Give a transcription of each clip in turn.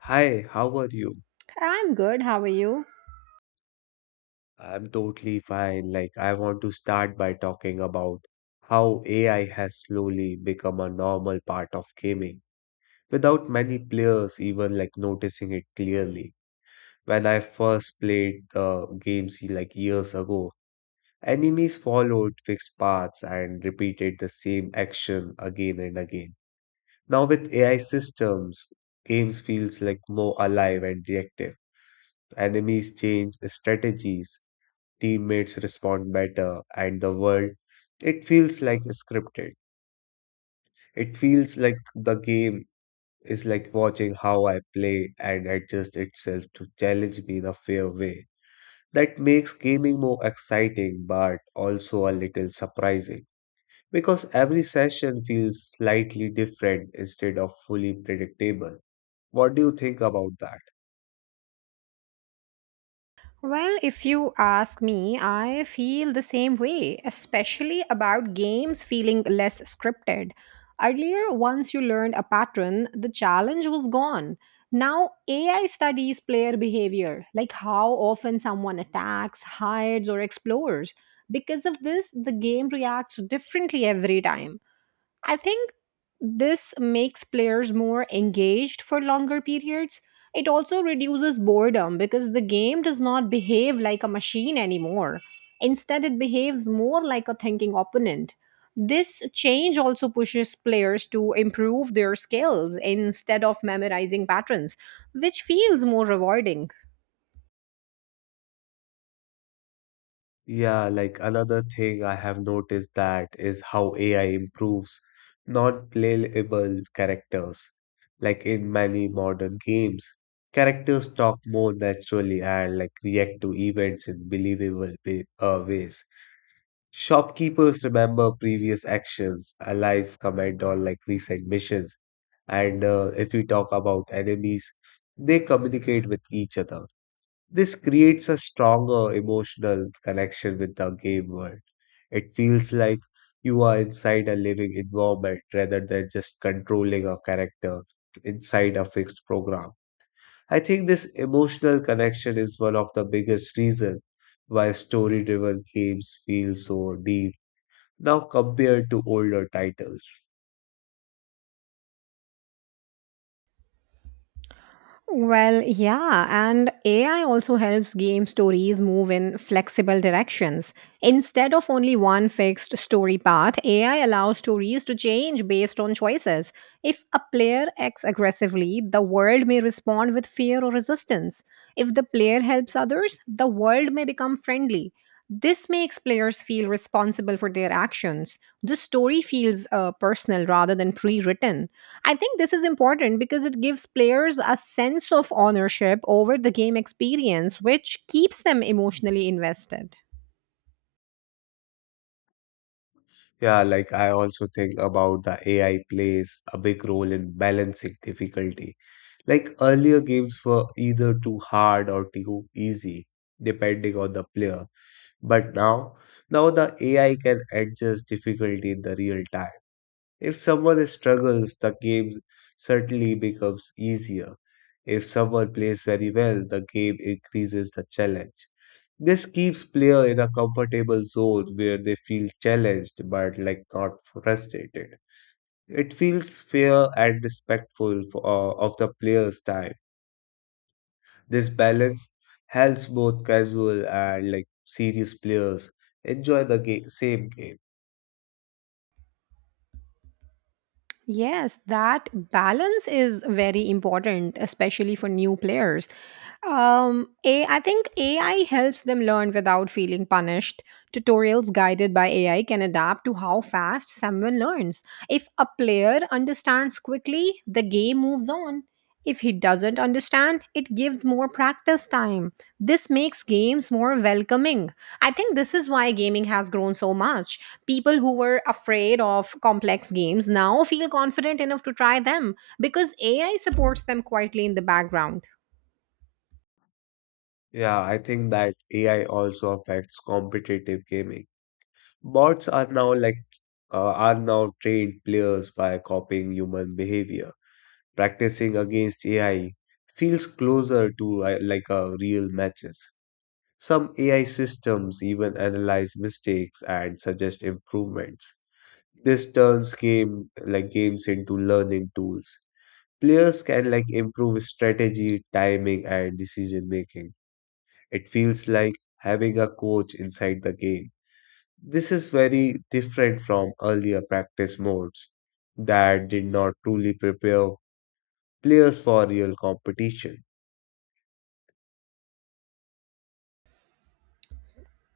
Hi, how are you? I'm good. How are you? I'm totally fine. I want to start by talking about how AI has slowly become a normal part of gaming without many players even noticing it clearly. When I first played the games like years ago, enemies followed fixed paths and repeated the same action again and again. Now with AI systems, games feels like more alive and reactive. Enemies change strategies, teammates respond better, and the world, it feels like scripted. It feels like the game is like watching how I play and adjust itself to challenge me in a fair way. That makes gaming more exciting but also a little surprising because every session feels slightly different instead of fully predictable. What do you think about that? Well, if you ask me, I feel the same way, especially about games feeling less scripted. Earlier, once you learned a pattern, the challenge was gone. Now, AI studies player behavior, like how often someone attacks, hides, or explores. Because of this, the game reacts differently every time. I think this makes players more engaged for longer periods. It also reduces boredom because the game does not behave like a machine anymore. Instead, it behaves more like a thinking opponent. This change also pushes players to improve their skills instead of memorizing patterns, which feels more rewarding. Yeah, like another thing I have noticed that is how AI improves non-playable characters. Like in many modern games, characters talk more naturally and like react to events in believable ways. Shopkeepers remember previous actions, allies comment on like recent missions, and if we talk about enemies, they communicate with each other. This creates a stronger emotional connection with the game world. It feels like you are inside a living environment rather than just controlling a character inside a fixed program. I think this emotional connection is one of the biggest reasons why story driven games feel so deep now compared to older titles. Well, yeah, and AI also helps game stories move in flexible directions. Instead of only one fixed story path, AI allows stories to change based on choices. If a player acts aggressively, the world may respond with fear or resistance. If the player helps others, the world may become friendly. This makes players feel responsible for their actions. The story feels personal rather than pre written. I think this is important because it gives players a sense of ownership over the game experience, which keeps them emotionally invested. Yeah, like I also think about the AI plays a big role in balancing difficulty. Like earlier games were either too hard or too easy, depending on the player. But now, the AI can adjust difficulty in the real time. If someone struggles, the game certainly becomes easier. If someone plays very well, the game increases the challenge. This keeps player in a comfortable zone where they feel challenged but like not frustrated. It feels fair and respectful of the player's time. This balance helps both casual and like serious players enjoy the game, same game. Yes, that balance is very important, especially for new players. I think AI helps them learn without feeling punished. Tutorials guided by AI can adapt to how fast someone learns. If a player understands quickly, the game moves on. If he doesn't understand, it gives more practice time. This makes games more welcoming. I think this is why gaming has grown so much. People who were afraid of complex games now feel confident enough to try them because AI supports them quietly in the background. Yeah, I think that AI also affects competitive gaming. Bots are now like are now trained players by copying human behavior, practicing against AI feels closer to like a real matches. Some AI systems even analyze mistakes and suggest improvements. This turns games into learning tools. Players can like improve strategy, timing, and decision making. It feels like having a coach inside the game. This is very different from earlier practice modes that did not truly prepare players for real competition.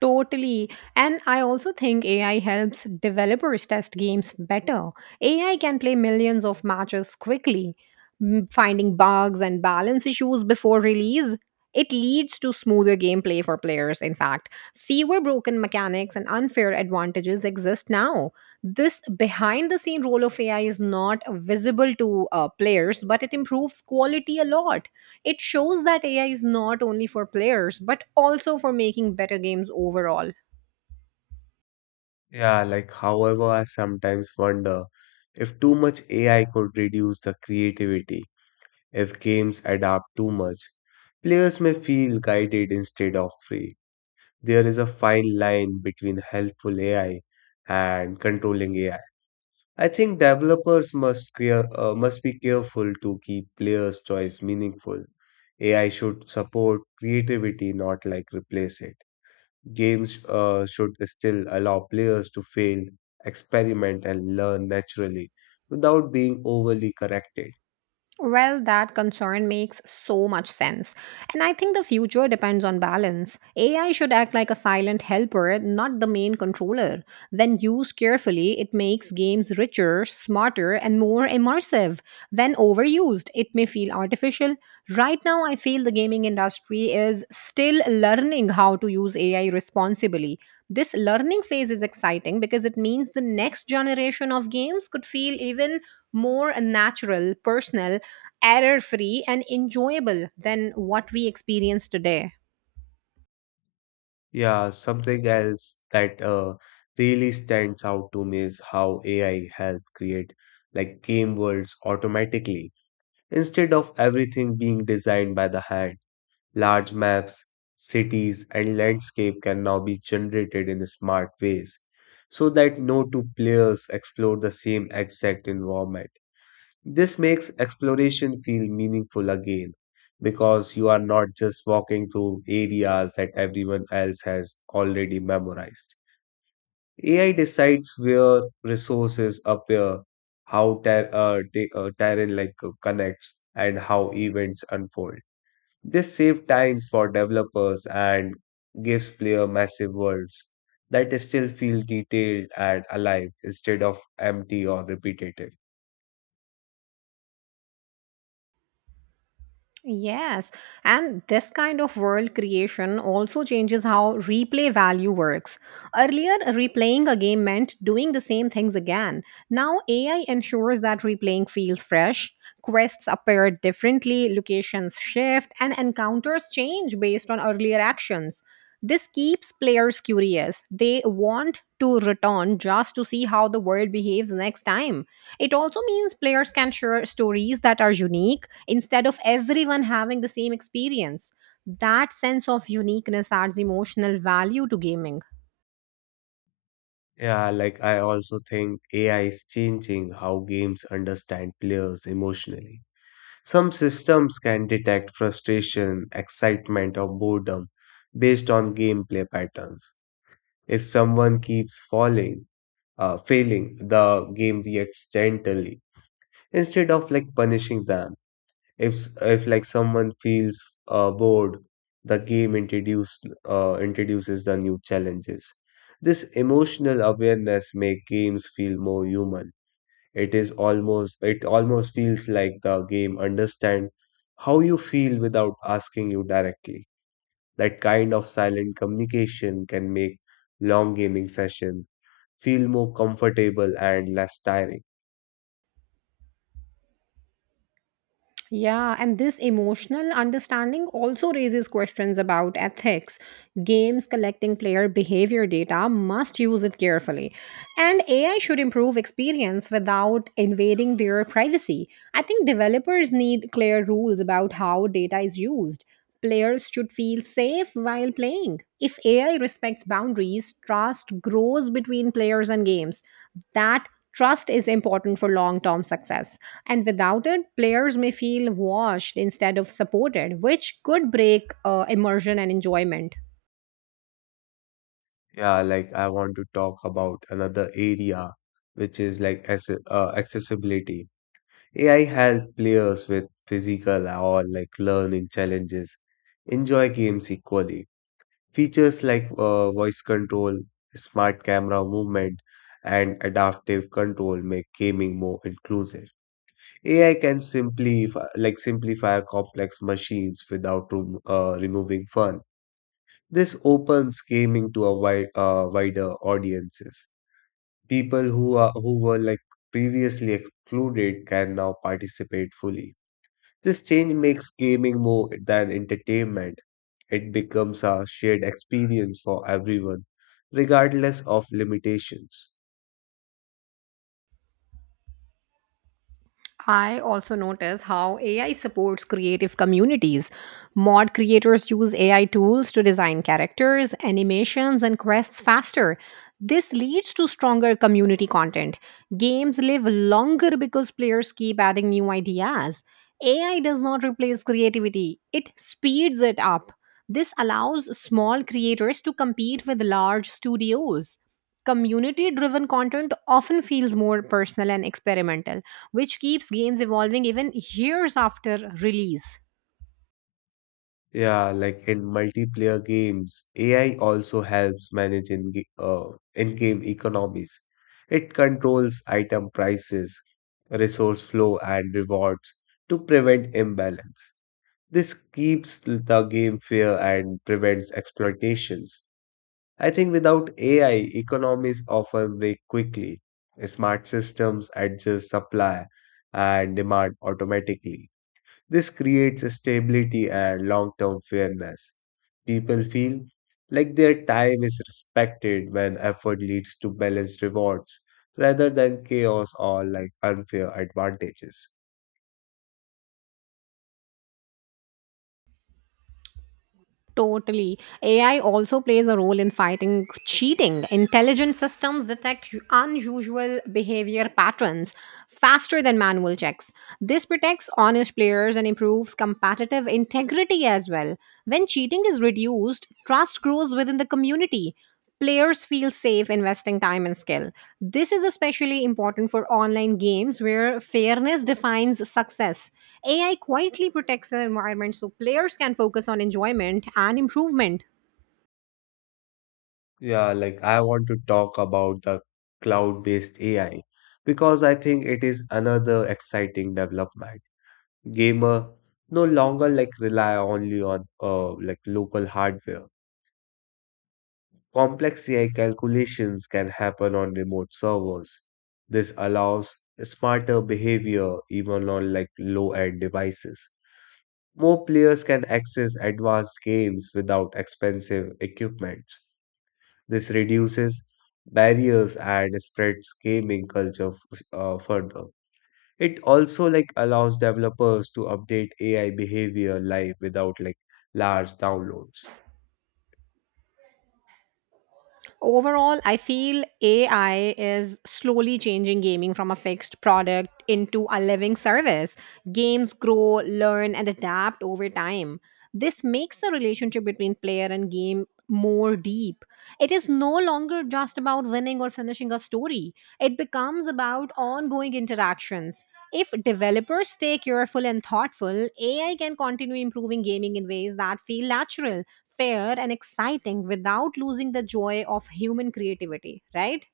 Totally. And I also think AI helps developers test games better. AI can play millions of matches quickly, finding bugs and balance issues before release. It leads to smoother gameplay for players, in fact. Fewer broken mechanics and unfair advantages exist now. This behind the scene role of AI is not visible to players, but it improves quality a lot. It shows that AI is not only for players, but also for making better games overall. Yeah, like, however, I sometimes wonder if too much AI could reduce the creativity, if games adapt too much. Players may feel guided instead of free. There is a fine line between helpful AI and controlling AI. I think developers must be careful to keep players' choice meaningful. AI should support creativity, not like replace it. Games should still allow players to fail, experiment, and learn naturally without being overly corrected. Well, that concern makes so much sense. And I think the future depends on balance. AI should act like a silent helper, not the main controller. When used carefully, it makes games richer, smarter, and more immersive. When overused, it may feel artificial. Right now, I feel the gaming industry is still learning how to use AI responsibly. This learning phase is exciting because it means the next generation of games could feel even more natural, personal, error free, and enjoyable than what we experience today. Yeah, something else that really stands out to me is how AI helped create like game worlds automatically instead of everything being designed by the hand. Large maps, cities, and landscape can now be generated in smart ways so that no two players explore the same exact environment. This makes exploration feel meaningful again because you are not just walking through areas that everyone else has already memorized. AI decides where resources appear, how terrain connects, and how events unfold. This saves times for developers and gives player massive worlds that still feel detailed and alive instead of empty or repetitive. Yes, and this kind of world creation also changes how replay value works. Earlier, replaying a game meant doing the same things again. Now, AI ensures that replaying feels fresh, quests appear differently, locations shift, and encounters change based on earlier actions. This keeps players curious. They want to return just to see how the world behaves next time. It also means players can share stories that are unique instead of everyone having the same experience. That sense of uniqueness adds emotional value to gaming. Yeah, like I also think AI is changing how games understand players emotionally. Some systems can detect frustration, excitement, or boredom based on gameplay patterns. If someone keeps failing, the game reacts gently instead of like punishing them. If like someone feels bored, the game introduces the new challenges. This emotional awareness make games feel more human. It almost feels like the game understand how you feel without asking you directly. That kind of silent communication can make long gaming session feel more comfortable and less tiring. Yeah, and this emotional understanding also raises questions about ethics. Games collecting player behavior data must use it carefully. And AI should improve experience without invading their privacy. I think developers need clear rules about how data is used. Players should feel safe while playing. If AI respects boundaries, trust grows between players and games. That Trust is important for long term success, and without it, players may feel washed instead of supported, which could break immersion and enjoyment. Yeah, like I want to talk about another area, which is like as accessibility. AI help players with physical or like learning challenges enjoy games equally. Features like voice control, smart camera movement, and adaptive control make gaming more inclusive. AI can simplify complex machines without removing fun. This opens gaming to a wider audiences. People who were like previously excluded can now participate fully. This change makes gaming more than entertainment. It becomes a shared experience for everyone, regardless of limitations. I also notice how AI supports creative communities. Mod creators use AI tools to design characters, animations, and quests faster. This leads to stronger community content. Games live longer because players keep adding new ideas. AI does not replace creativity, it speeds it up. This allows small creators to compete with large studios. Community driven content often feels more personal and experimental, which keeps games evolving even years after release. Yeah, like in multiplayer games, AI also helps manage in-game economies. It controls item prices, resource flow, and rewards to prevent imbalance. This keeps the game fair and prevents exploitations. I think without AI, economies often break quickly. Smart systems adjust supply and demand automatically. This creates stability and long term fairness. People feel like their time is respected when effort leads to balanced rewards rather than chaos or like unfair advantages. Totally. AI also plays a role in fighting cheating. Intelligent systems detect unusual behavior patterns faster than manual checks. This protects honest players and improves competitive integrity as well. When cheating is reduced, trust grows within the community. Players feel safe investing time and skill. This is especially important for online games where fairness defines success. AI quietly protects the environment so players can focus on enjoyment and improvement. Yeah, like I want to talk about the cloud-based AI because I think it is another exciting development. Gamer no longer like rely only on like local hardware. Complex AI calculations can happen on remote servers. This allows smarter behavior even on like low-end devices. More players can access advanced games without expensive equipment. This reduces barriers and spreads gaming culture further. It also like allows developers to update AI behavior live without like large downloads. Overall, I feel AI is slowly changing gaming from a fixed product into a living service. Games grow, learn, and adapt over time. This makes the relationship between player and game more deep. It is no longer just about winning or finishing a story, it becomes about ongoing interactions. If developers stay careful and thoughtful, AI can continue improving gaming in ways that feel natural, fair, and exciting without losing the joy of human creativity, right?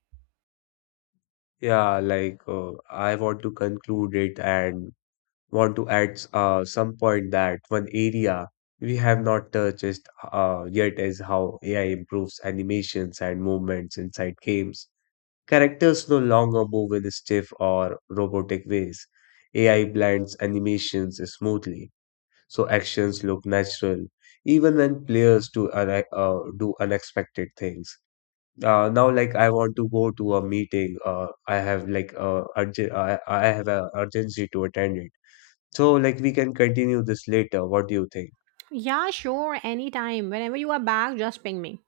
Yeah, I want to conclude it and want to add some point that one area we have not touched yet is how AI improves animations and movements inside games. Characters no longer move in stiff or robotic ways. AI blends animations smoothly, so actions look natural, even when players do unexpected things. Now, like I want to go to a meeting. I have like I have a urgency to attend it. So, like we can continue this later. What do you think? Yeah, sure, anytime. Whenever you are back, just ping me.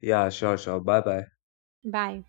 Yeah, sure. Bye, bye. Bye.